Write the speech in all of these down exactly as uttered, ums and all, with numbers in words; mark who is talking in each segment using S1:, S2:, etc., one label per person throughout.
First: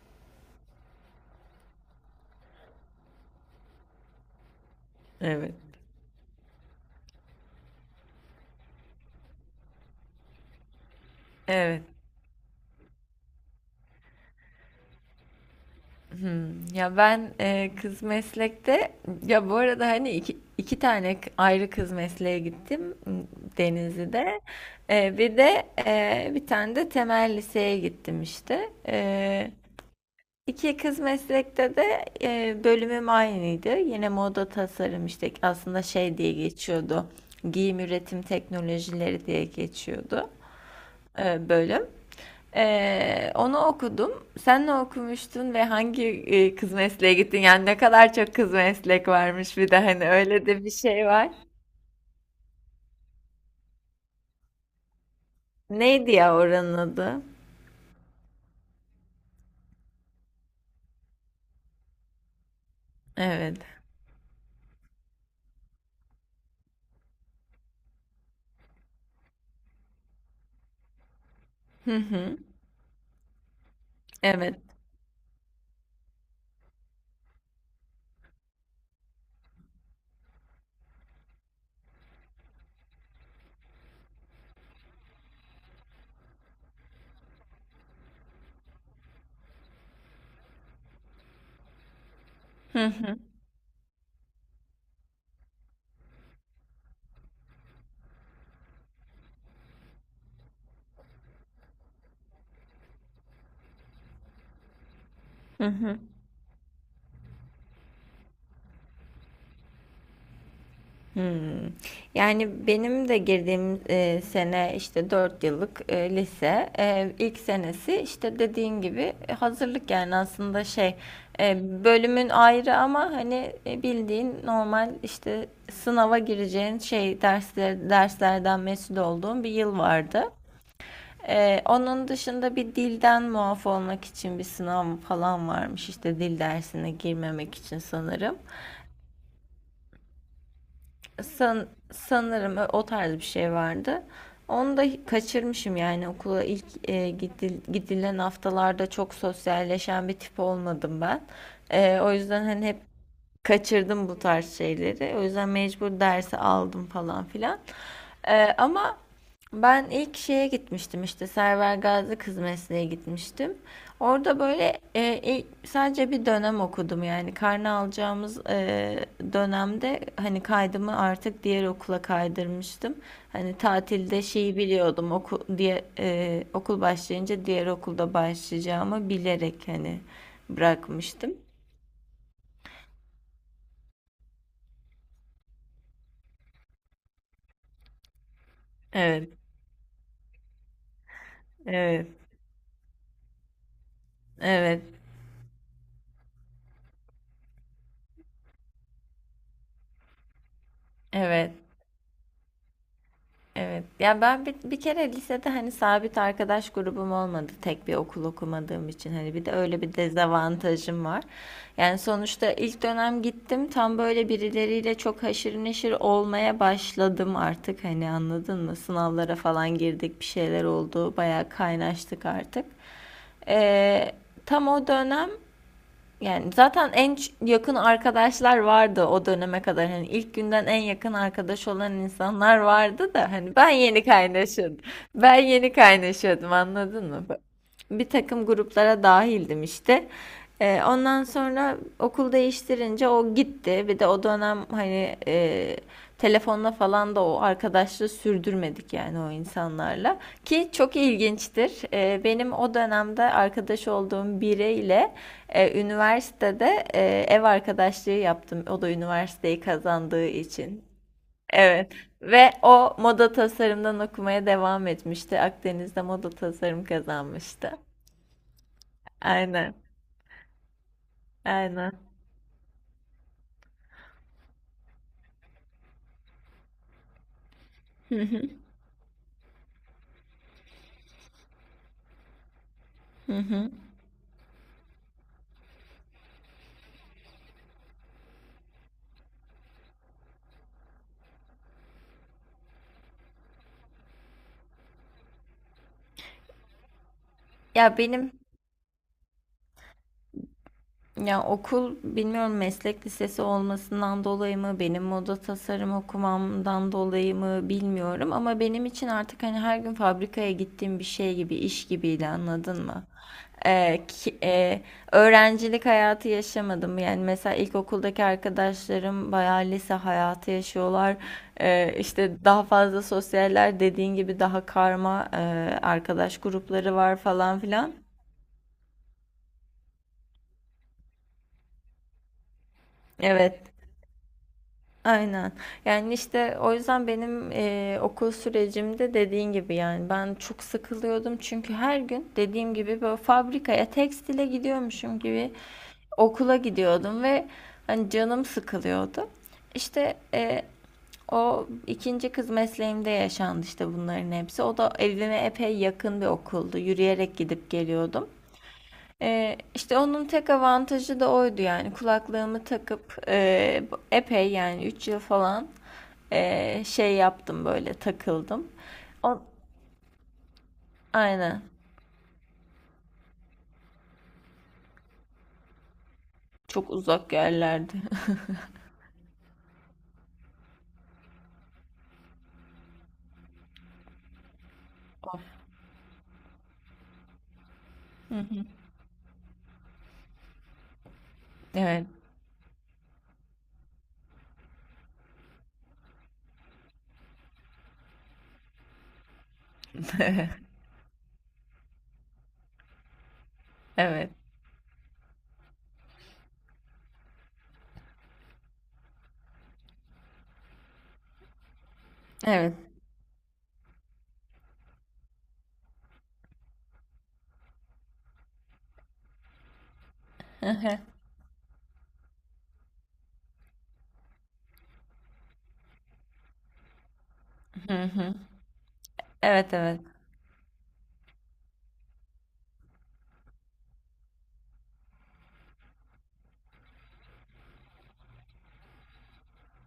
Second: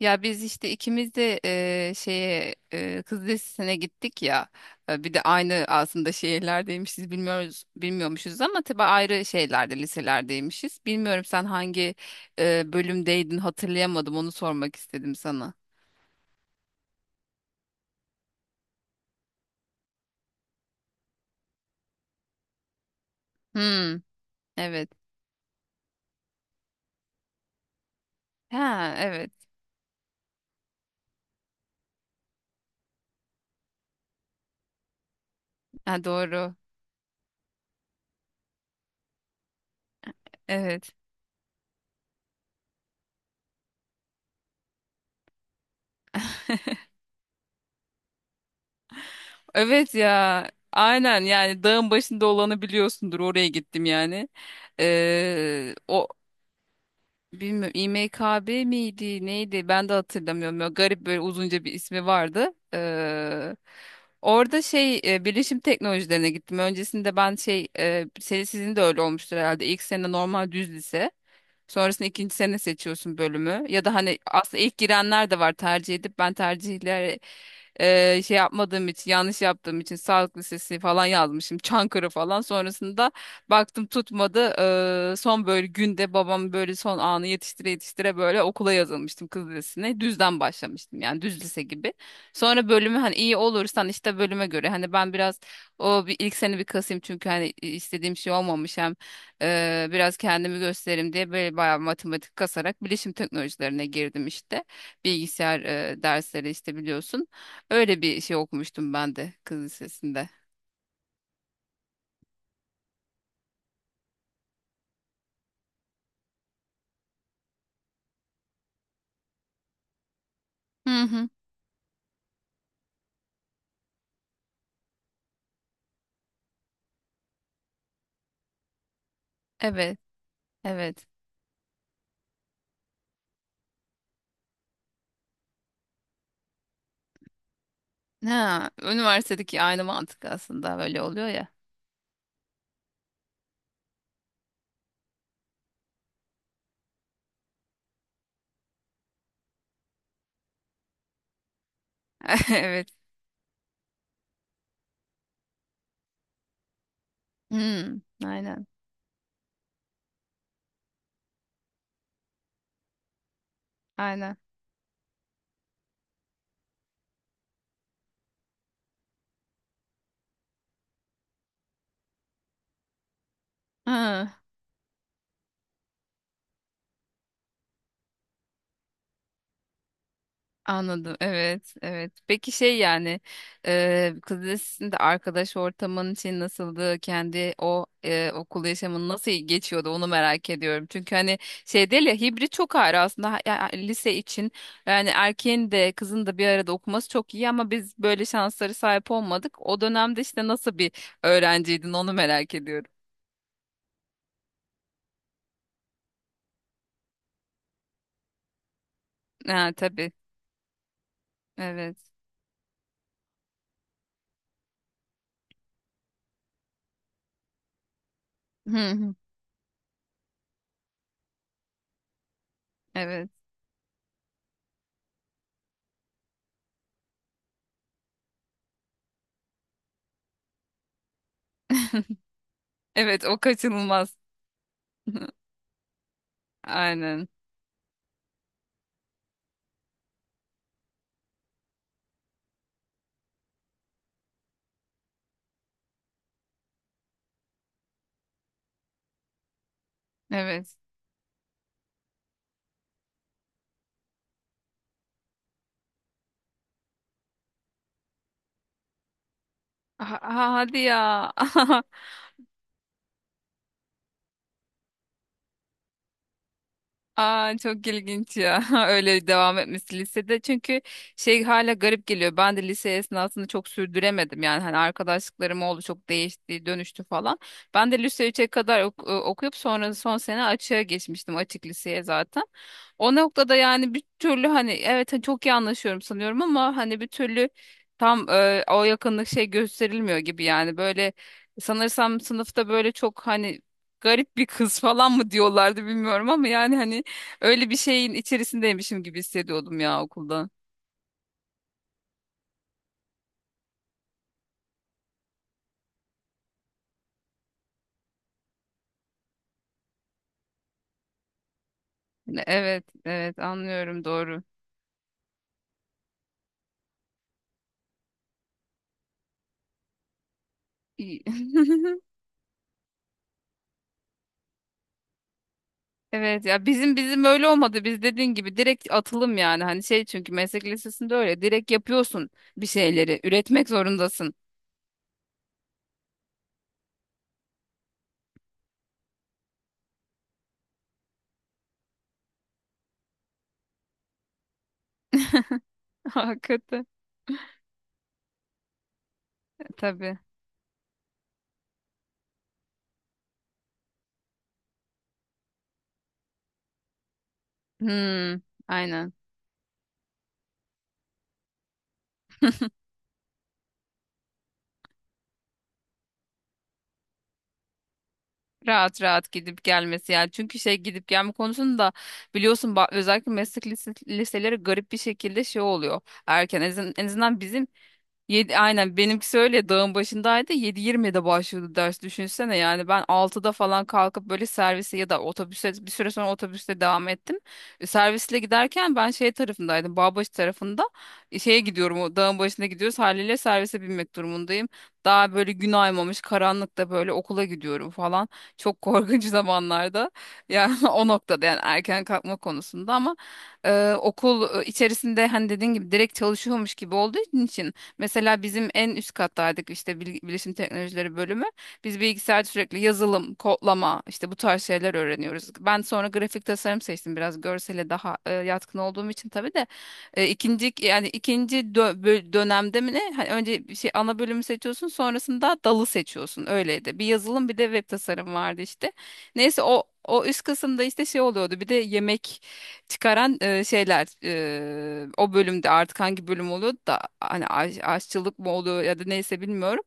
S1: Ya biz işte ikimiz de eee, şeye eee, Kız Lisesi'ne gittik ya. E, bir de
S2: Evet.
S1: aynı aslında şehirlerdeymişiz bilmiyoruz bilmiyormuşuz ama tabii ayrı şeylerde liselerdeymişiz. Bilmiyorum sen
S2: Evet.
S1: hangi eee, bölümdeydin hatırlayamadım onu sormak istedim sana.
S2: Hmm. Ya ben e, kız meslekte, ya bu arada hani iki, iki tane k- ayrı kız mesleğe gittim, m,
S1: Hmm,
S2: Denizli'de.
S1: evet.
S2: E, bir de e, bir tane de temel liseye gittim işte.
S1: Ha evet.
S2: E, iki kız meslekte de e, bölümüm aynıydı. Yine moda tasarım işte, aslında
S1: Ha
S2: şey diye
S1: doğru.
S2: geçiyordu. Giyim üretim teknolojileri diye geçiyordu,
S1: Evet.
S2: e, bölüm. E, onu okudum. Sen ne okumuştun ve hangi e, kız mesleğe gittin? Yani ne kadar çok kız meslek varmış, bir de
S1: Evet
S2: hani
S1: ya.
S2: öyle de bir şey
S1: Aynen
S2: var.
S1: yani dağın başında olanı biliyorsundur oraya gittim yani. Eee, o
S2: Neydi ya oranın adı?
S1: Bilmiyorum İMKB miydi neydi ben de hatırlamıyorum. Böyle garip böyle uzunca bir ismi vardı. Ee,
S2: Evet.
S1: orada şey e, bilişim teknolojilerine gittim. Öncesinde ben şey e, senin sizin de öyle olmuştur herhalde. İlk sene normal düz lise.
S2: Hı
S1: Sonrasında ikinci
S2: hı.
S1: sene seçiyorsun bölümü. Ya da hani
S2: Evet.
S1: aslında ilk girenler de var tercih edip ben tercihleri e, şey yapmadığım için yanlış yaptığım için sağlık lisesi falan yazmışım. Çankırı falan. Sonrasında baktım tutmadı. E, son böyle günde babam böyle son anı yetiştire yetiştire böyle okula yazılmıştım kız lisesine. Düzden başlamıştım yani düz lise gibi. Sonra
S2: Hı
S1: bölümü hani
S2: hı.
S1: iyi olursan işte bölüme göre hani ben biraz o bir ilk sene bir kasayım çünkü hani istediğim şey olmamış hem Eee, biraz kendimi göstereyim diye böyle bayağı matematik kasarak bilişim teknolojilerine girdim işte. Bilgisayar
S2: Hı hı.
S1: eee, dersleri işte biliyorsun. Öyle bir şey okumuştum ben de kız lisesinde.
S2: Hımm. Yani benim de girdiğim, eee, sene, işte, dört yıllık, eee, lise. Eee, ilk senesi, işte, dediğin gibi e, hazırlık, yani aslında şey,
S1: Hı hı.
S2: eee, bölümün ayrı, ama hani, eee, bildiğin normal, işte, sınava gireceğin şey dersler derslerden mesul olduğum bir yıl
S1: Evet,
S2: vardı.
S1: evet.
S2: Eee, onun dışında bir dilden muaf olmak için bir sınav falan varmış, işte, dil dersine girmemek için sanırım.
S1: Ha, üniversitedeki aynı mantık aslında böyle oluyor ya.
S2: san, Sanırım o tarz bir şey vardı. Onu da kaçırmışım, yani okula ilk e, gidil- gidilen haftalarda çok sosyalleşen bir tip olmadım ben. E, o yüzden hani hep
S1: Evet.
S2: kaçırdım bu tarz şeyleri. O yüzden mecbur dersi aldım falan filan.
S1: Hmm,
S2: Ee,
S1: aynen,
S2: ama ben ilk şeye gitmiştim, işte Server Gazi Kız Mesleğe gitmiştim.
S1: aynen.
S2: Orada böyle e, ilk- sadece bir dönem okudum, yani karne alacağımız e, dönemde hani kaydımı artık diğer okula kaydırmıştım. Hani tatilde
S1: Ha.
S2: şeyi biliyordum, oku, diye, e, okul başlayınca diğer okulda başlayacağımı bilerek hani
S1: Anladım.
S2: bırakmıştım.
S1: Evet, evet. Peki şey yani e, kız lisesinde arkadaş ortamın için nasıldı? Kendi o e, okul yaşamın
S2: Evet,
S1: nasıl geçiyordu? Onu merak ediyorum. Çünkü hani şey değil
S2: evet.
S1: ya hibrit çok ayrı aslında Ha- ya- lise için.
S2: Evet,
S1: Yani erkeğin de kızın da bir arada okuması çok iyi ama biz böyle şansları sahip olmadık. O dönemde işte nasıl bir
S2: evet,
S1: öğrenciydin onu merak ediyorum.
S2: evet. Ya ben bir, bir kere lisede hani sabit arkadaş grubum olmadı. Tek bir okul okumadığım için hani bir de
S1: Ha
S2: öyle bir
S1: tabii.
S2: dezavantajım var.
S1: Evet.
S2: Yani sonuçta ilk dönem gittim, tam böyle birileriyle çok haşır neşir olmaya başladım artık, hani anladın mı?
S1: Hı hı.
S2: Sınavlara falan girdik, bir şeyler oldu. Bayağı kaynaştık artık.
S1: Evet.
S2: Ee, Tam o dönem, yani zaten en ç- yakın arkadaşlar vardı o döneme kadar. Hani ilk günden en yakın arkadaş olan insanlar vardı
S1: Evet,
S2: da
S1: o
S2: hani ben yeni
S1: kaçınılmaz.
S2: kaynaşıyordum. Ben yeni kaynaşıyordum, anladın mı?
S1: Aynen.
S2: Bir takım gruplara dahildim işte. Ee, ondan sonra okul değiştirince o gitti. Bir de o dönem hani e, telefonla falan da o arkadaşlığı sürdürmedik, yani o insanlarla. Ki
S1: Evet.
S2: çok ilginçtir. Ee, benim o dönemde arkadaş olduğum biriyle e, üniversitede e, ev arkadaşlığı yaptım. O da üniversiteyi
S1: Ha-
S2: kazandığı
S1: ha- hadi
S2: için.
S1: ya.
S2: Evet. Ve o moda tasarımdan okumaya devam etmişti. Akdeniz'de moda tasarım
S1: Aa,
S2: kazanmıştı.
S1: çok ilginç ya öyle devam
S2: Aynen.
S1: etmesi lisede çünkü şey hala
S2: Aynen.
S1: garip geliyor. Ben de lise esnasında çok sürdüremedim yani hani arkadaşlıklarım oldu çok değişti dönüştü falan. Ben de
S2: Hı
S1: lise
S2: hı.
S1: üçe kadar ok- e, okuyup sonra son sene açığa geçmiştim açık liseye zaten o
S2: Hı
S1: noktada
S2: hı.
S1: yani bir türlü hani evet hani çok iyi anlaşıyorum sanıyorum ama hani bir türlü tam e, o yakınlık şey gösterilmiyor gibi yani böyle sanırsam sınıfta böyle çok hani garip bir kız falan mı diyorlardı bilmiyorum ama yani hani öyle bir
S2: Ya
S1: şeyin
S2: benim
S1: içerisindeymişim gibi hissediyordum ya okulda.
S2: Ya okul bilmiyorum, meslek lisesi olmasından dolayı mı, benim moda tasarım okumamdan dolayı mı bilmiyorum, ama benim için artık hani her gün fabrikaya gittiğim bir şey gibi, iş gibiydi,
S1: Hani evet,
S2: anladın mı?
S1: evet
S2: Ee,
S1: anlıyorum
S2: ki-
S1: doğru.
S2: e, Öğrencilik hayatı yaşamadım. Yani mesela ilkokuldaki arkadaşlarım bayağı lise hayatı yaşıyorlar.
S1: İyi.
S2: Ee, işte daha fazla sosyaller, dediğin gibi daha karma e, arkadaş
S1: Evet ya
S2: grupları
S1: bizim
S2: var
S1: bizim öyle
S2: falan
S1: olmadı.
S2: filan.
S1: Biz dediğin gibi direkt atılım yani. Hani şey çünkü meslek lisesinde öyle direkt yapıyorsun bir şeyleri.
S2: Evet.
S1: Üretmek zorundasın.
S2: Aynen. Yani, işte, o yüzden benim, eee, okul sürecimde, dediğin gibi, yani, ben çok sıkılıyordum. Çünkü her gün dediğim gibi, böyle, fabrikaya, tekstile gidiyormuşum gibi okula
S1: Hakikaten.
S2: gidiyordum ve, hani, canım sıkılıyordu.
S1: E,
S2: İşte,
S1: Tabii.
S2: eee, o ikinci kız mesleğimde yaşandı, işte, bunların hepsi. O da evime epey yakın bir okuldu. Yürüyerek gidip geliyordum.
S1: Hmm, aynen.
S2: Ee, işte onun tek avantajı da oydu, yani kulaklığımı takıp e, epey, yani üç yıl falan e, şey yaptım, böyle takıldım.
S1: Rahat rahat
S2: O,
S1: gidip gelmesi yani. Çünkü şey gidip gelme
S2: aynen,
S1: konusunda biliyorsun ba- özellikle meslek lise- liseleri garip bir şekilde şey oluyor. Erken en
S2: çok
S1: azın- en
S2: uzak
S1: azından bizim.
S2: yerlerde.
S1: Yedi, aynen benimkisi öyle dağın başındaydı yedi yirmide başlıyordu ders düşünsene yani ben altıda falan kalkıp böyle servise ya da
S2: Of.
S1: otobüse bir süre sonra otobüste devam ettim. E,
S2: Hı
S1: Servisle
S2: hı.
S1: giderken ben şey tarafındaydım Bağbaşı tarafında. E, şeye gidiyorum
S2: Evet.
S1: o dağın başına gidiyoruz haliyle servise binmek durumundayım. Daha böyle gün aymamış karanlıkta böyle okula gidiyorum falan çok korkunç zamanlarda yani o noktada yani erken kalkma konusunda ama e,
S2: Evet.
S1: okul e, içerisinde hani dediğin gibi direkt çalışıyormuş gibi olduğu için. Mesela bizim en üst kattaydık işte bil- bilişim teknolojileri bölümü. Biz bilgisayarda
S2: Evet.
S1: sürekli yazılım, kodlama işte bu tarz şeyler öğreniyoruz. Ben sonra grafik tasarım seçtim biraz görsele daha e, yatkın olduğum için tabii de. E,
S2: Hı
S1: ikinci
S2: hı.
S1: yani ikinci dö- bö- dönemde mi ne? Hani önce bir şey ana bölümü seçiyorsun sonrasında dalı seçiyorsun öyleydi. Bir yazılım bir de web tasarım vardı işte. Neyse
S2: Evet,
S1: o
S2: evet.
S1: o üst kısımda işte şey oluyordu bir de yemek çıkaran e, şeyler e, o bölümde artık hangi bölüm oluyor da hani aş- aşçılık mı oluyor ya da neyse bilmiyorum.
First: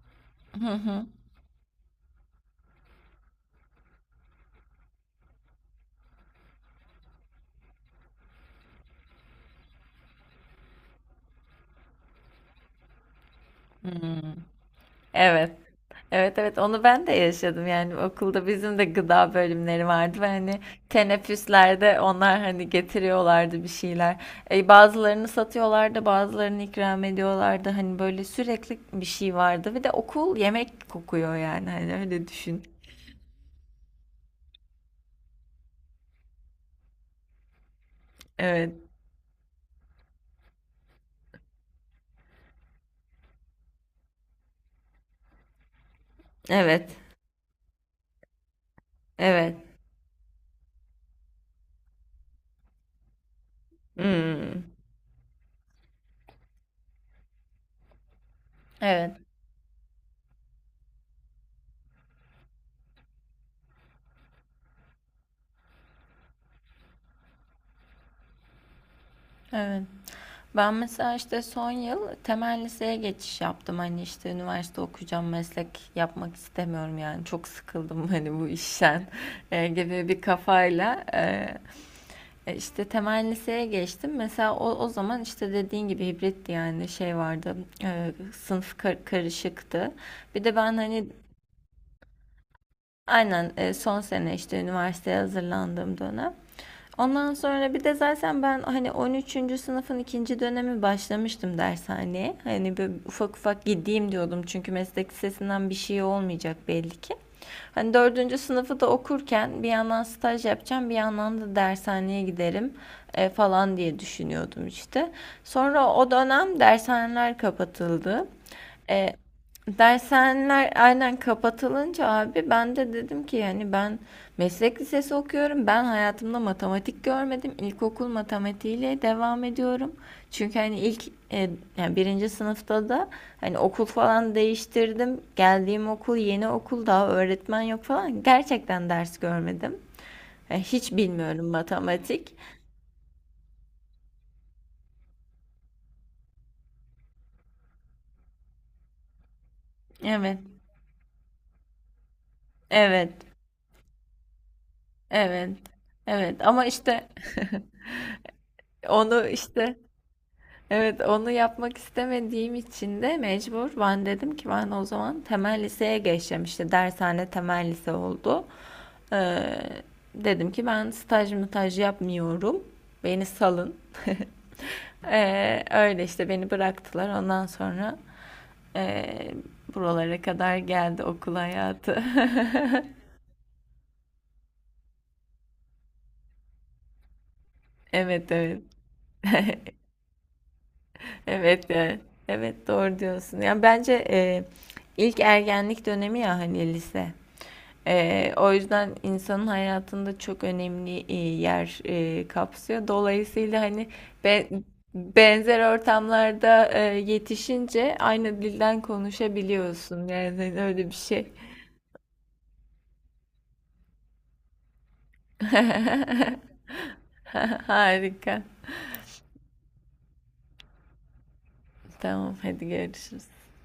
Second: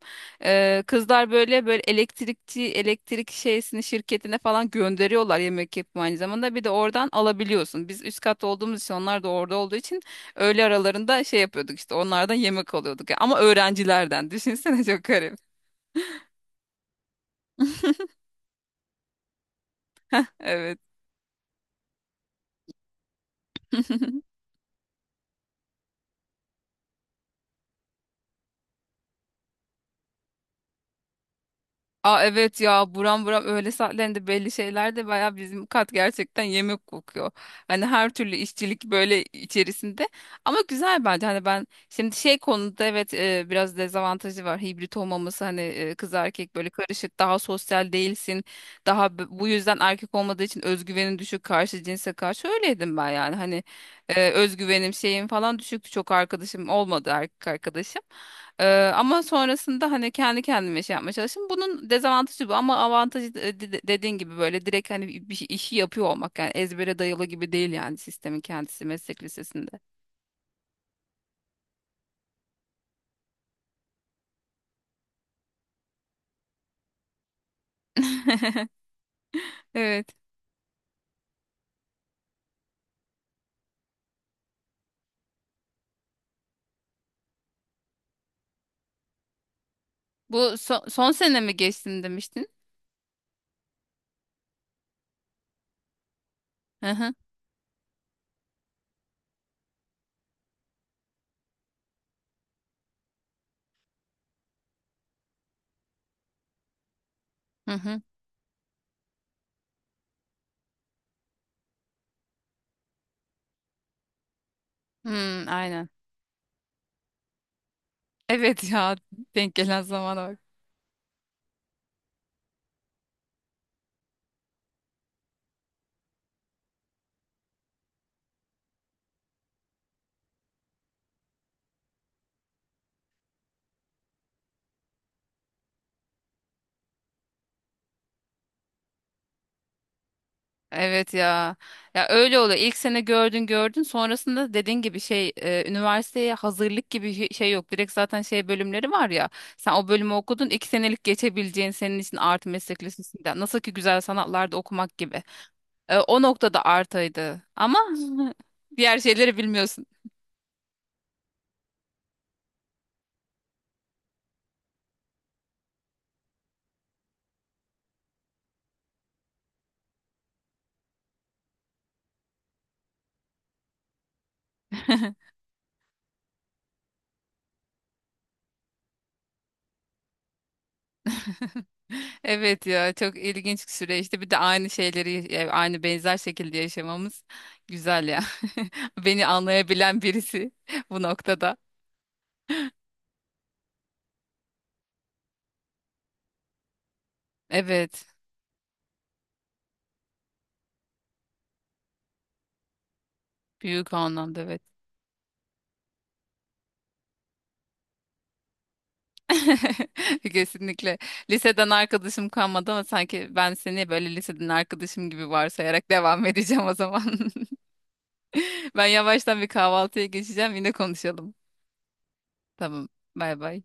S2: Hı
S1: E,
S2: hı.
S1: kızlar böyle böyle elektrikçi elektrik şeysini şirketine falan gönderiyorlar yemek yapımı aynı zamanda bir de oradan alabiliyorsun. Biz üst kat olduğumuz için onlar da orada olduğu için öğle aralarında şey yapıyorduk işte onlardan yemek alıyorduk. Ama
S2: Hmm.
S1: öğrencilerden düşünsene çok
S2: Evet.
S1: garip.
S2: Evet, evet, onu ben de yaşadım. Yani okulda bizim de gıda bölümleri vardı ve hani
S1: Evet.
S2: teneffüslerde onlar hani getiriyorlardı bir şeyler. E, bazılarını satıyorlardı, bazılarını ikram ediyorlardı, hani böyle sürekli bir şey vardı ve de okul yemek kokuyor, yani hani
S1: Aa
S2: öyle
S1: evet
S2: düşün.
S1: ya buram buram öğle saatlerinde belli şeyler de baya bizim kat gerçekten yemek kokuyor. Hani her türlü
S2: Evet,
S1: işçilik böyle içerisinde ama güzel bence hani ben şimdi şey konuda evet e, biraz dezavantajı var hibrit olmaması hani e, kız erkek böyle
S2: evet,
S1: karışık daha sosyal değilsin daha b- bu
S2: evet.
S1: yüzden erkek olmadığı için özgüvenin düşük karşı cinse karşı öyleydim ben yani hani e,
S2: Hmm.
S1: özgüvenim şeyim falan düşüktü çok arkadaşım olmadı erkek arkadaşım. Ee,
S2: Evet,
S1: Ama sonrasında hani kendi kendime şey yapmaya çalıştım. Bunun dezavantajı bu ama avantajı de- de- dediğin gibi böyle direkt hani bir şey- işi yapıyor olmak yani ezbere dayalı gibi değil yani sistemin kendisi meslek lisesinde.
S2: evet. Ben mesela işte son yıl temel liseye geçiş yaptım. Hani işte üniversite okuyacağım, meslek yapmak istemiyorum yani. Çok sıkıldım hani bu işten, e, gibi
S1: Evet.
S2: bir kafayla. e, e, işte temel liseye geçtim. Mesela o, o zaman işte dediğin gibi hibritti, yani şey vardı. E, sınıf kar- karışıktı. Bir de
S1: Bu
S2: ben
S1: son,
S2: hani,
S1: son sene mi geçtin demiştin?
S2: aynen, e, son sene işte üniversiteye hazırlandığım dönem.
S1: Hı hı.
S2: Ondan sonra bir de zaten ben hani on üçüncü sınıfın ikinci dönemi başlamıştım dershaneye. Hani böyle ufak ufak gideyim diyordum, çünkü meslek lisesinden bir şey olmayacak belli ki.
S1: Hı
S2: Hani
S1: hı.
S2: dördüncü sınıfı da okurken bir yandan staj yapacağım, bir yandan da dershaneye giderim e, falan diye düşünüyordum işte.
S1: Hmm, aynen.
S2: Sonra o dönem dershaneler kapatıldı.
S1: Evet ya
S2: E,
S1: denk gelen zamana bak.
S2: Dershaneler aynen kapatılınca abi ben de dedim ki, yani ben meslek lisesi okuyorum. Ben hayatımda matematik görmedim. İlkokul matematiğiyle devam ediyorum. Çünkü hani ilk e, yani birinci sınıfta da hani okul falan değiştirdim. Geldiğim okul yeni okul, daha öğretmen yok falan. Gerçekten ders görmedim. Yani hiç
S1: Evet
S2: bilmiyorum
S1: ya. Ya
S2: matematik.
S1: öyle oluyor. İlk sene gördün gördün. Sonrasında dediğin gibi şey e, üniversiteye hazırlık gibi hi- şey yok. Direkt zaten şey bölümleri var ya. Sen o bölümü
S2: Evet.
S1: okudun. İki senelik geçebileceğin senin için artı meslek
S2: Evet.
S1: lisesinden. Nasıl ki güzel sanatlarda okumak gibi.
S2: Evet.
S1: E, o
S2: Evet
S1: noktada
S2: ama işte
S1: artıydı. Ama diğer
S2: onu
S1: şeyleri
S2: işte
S1: bilmiyorsun.
S2: Evet, onu yapmak istemediğim için de mecbur ben dedim ki ben o zaman temel liseye geçeceğim, işte dershane temel lise oldu. Ee, Dedim ki ben staj mütaj yapmıyorum, beni salın. Ee, öyle işte beni bıraktılar, ondan sonra ee, buralara kadar geldi okul hayatı.
S1: Evet ya çok ilginç bir süreçti. Bir de aynı şeyleri e, aynı benzer şekilde yaşamamız güzel ya.
S2: Evet, evet.
S1: Beni anlayabilen birisi bu noktada.
S2: Evet yani. Evet, doğru diyorsun. Yani bence e, ilk ergenlik dönemi ya, hani lise.
S1: Evet.
S2: E, o yüzden insanın hayatında çok önemli e, yer e, kapsıyor. Dolayısıyla hani
S1: Büyük anlamda
S2: be-
S1: evet.
S2: benzer ortamlarda e, yetişince aynı dilden konuşabiliyorsun. Yani öyle bir
S1: Kesinlikle.
S2: şey.
S1: Liseden arkadaşım kalmadı ama sanki ben seni böyle liseden arkadaşım gibi varsayarak devam edeceğim o zaman.
S2: Harika.
S1: Ben yavaştan bir kahvaltıya geçeceğim. Yine konuşalım.
S2: Tamam, hadi
S1: Tamam.
S2: görüşürüz.
S1: Bay bay.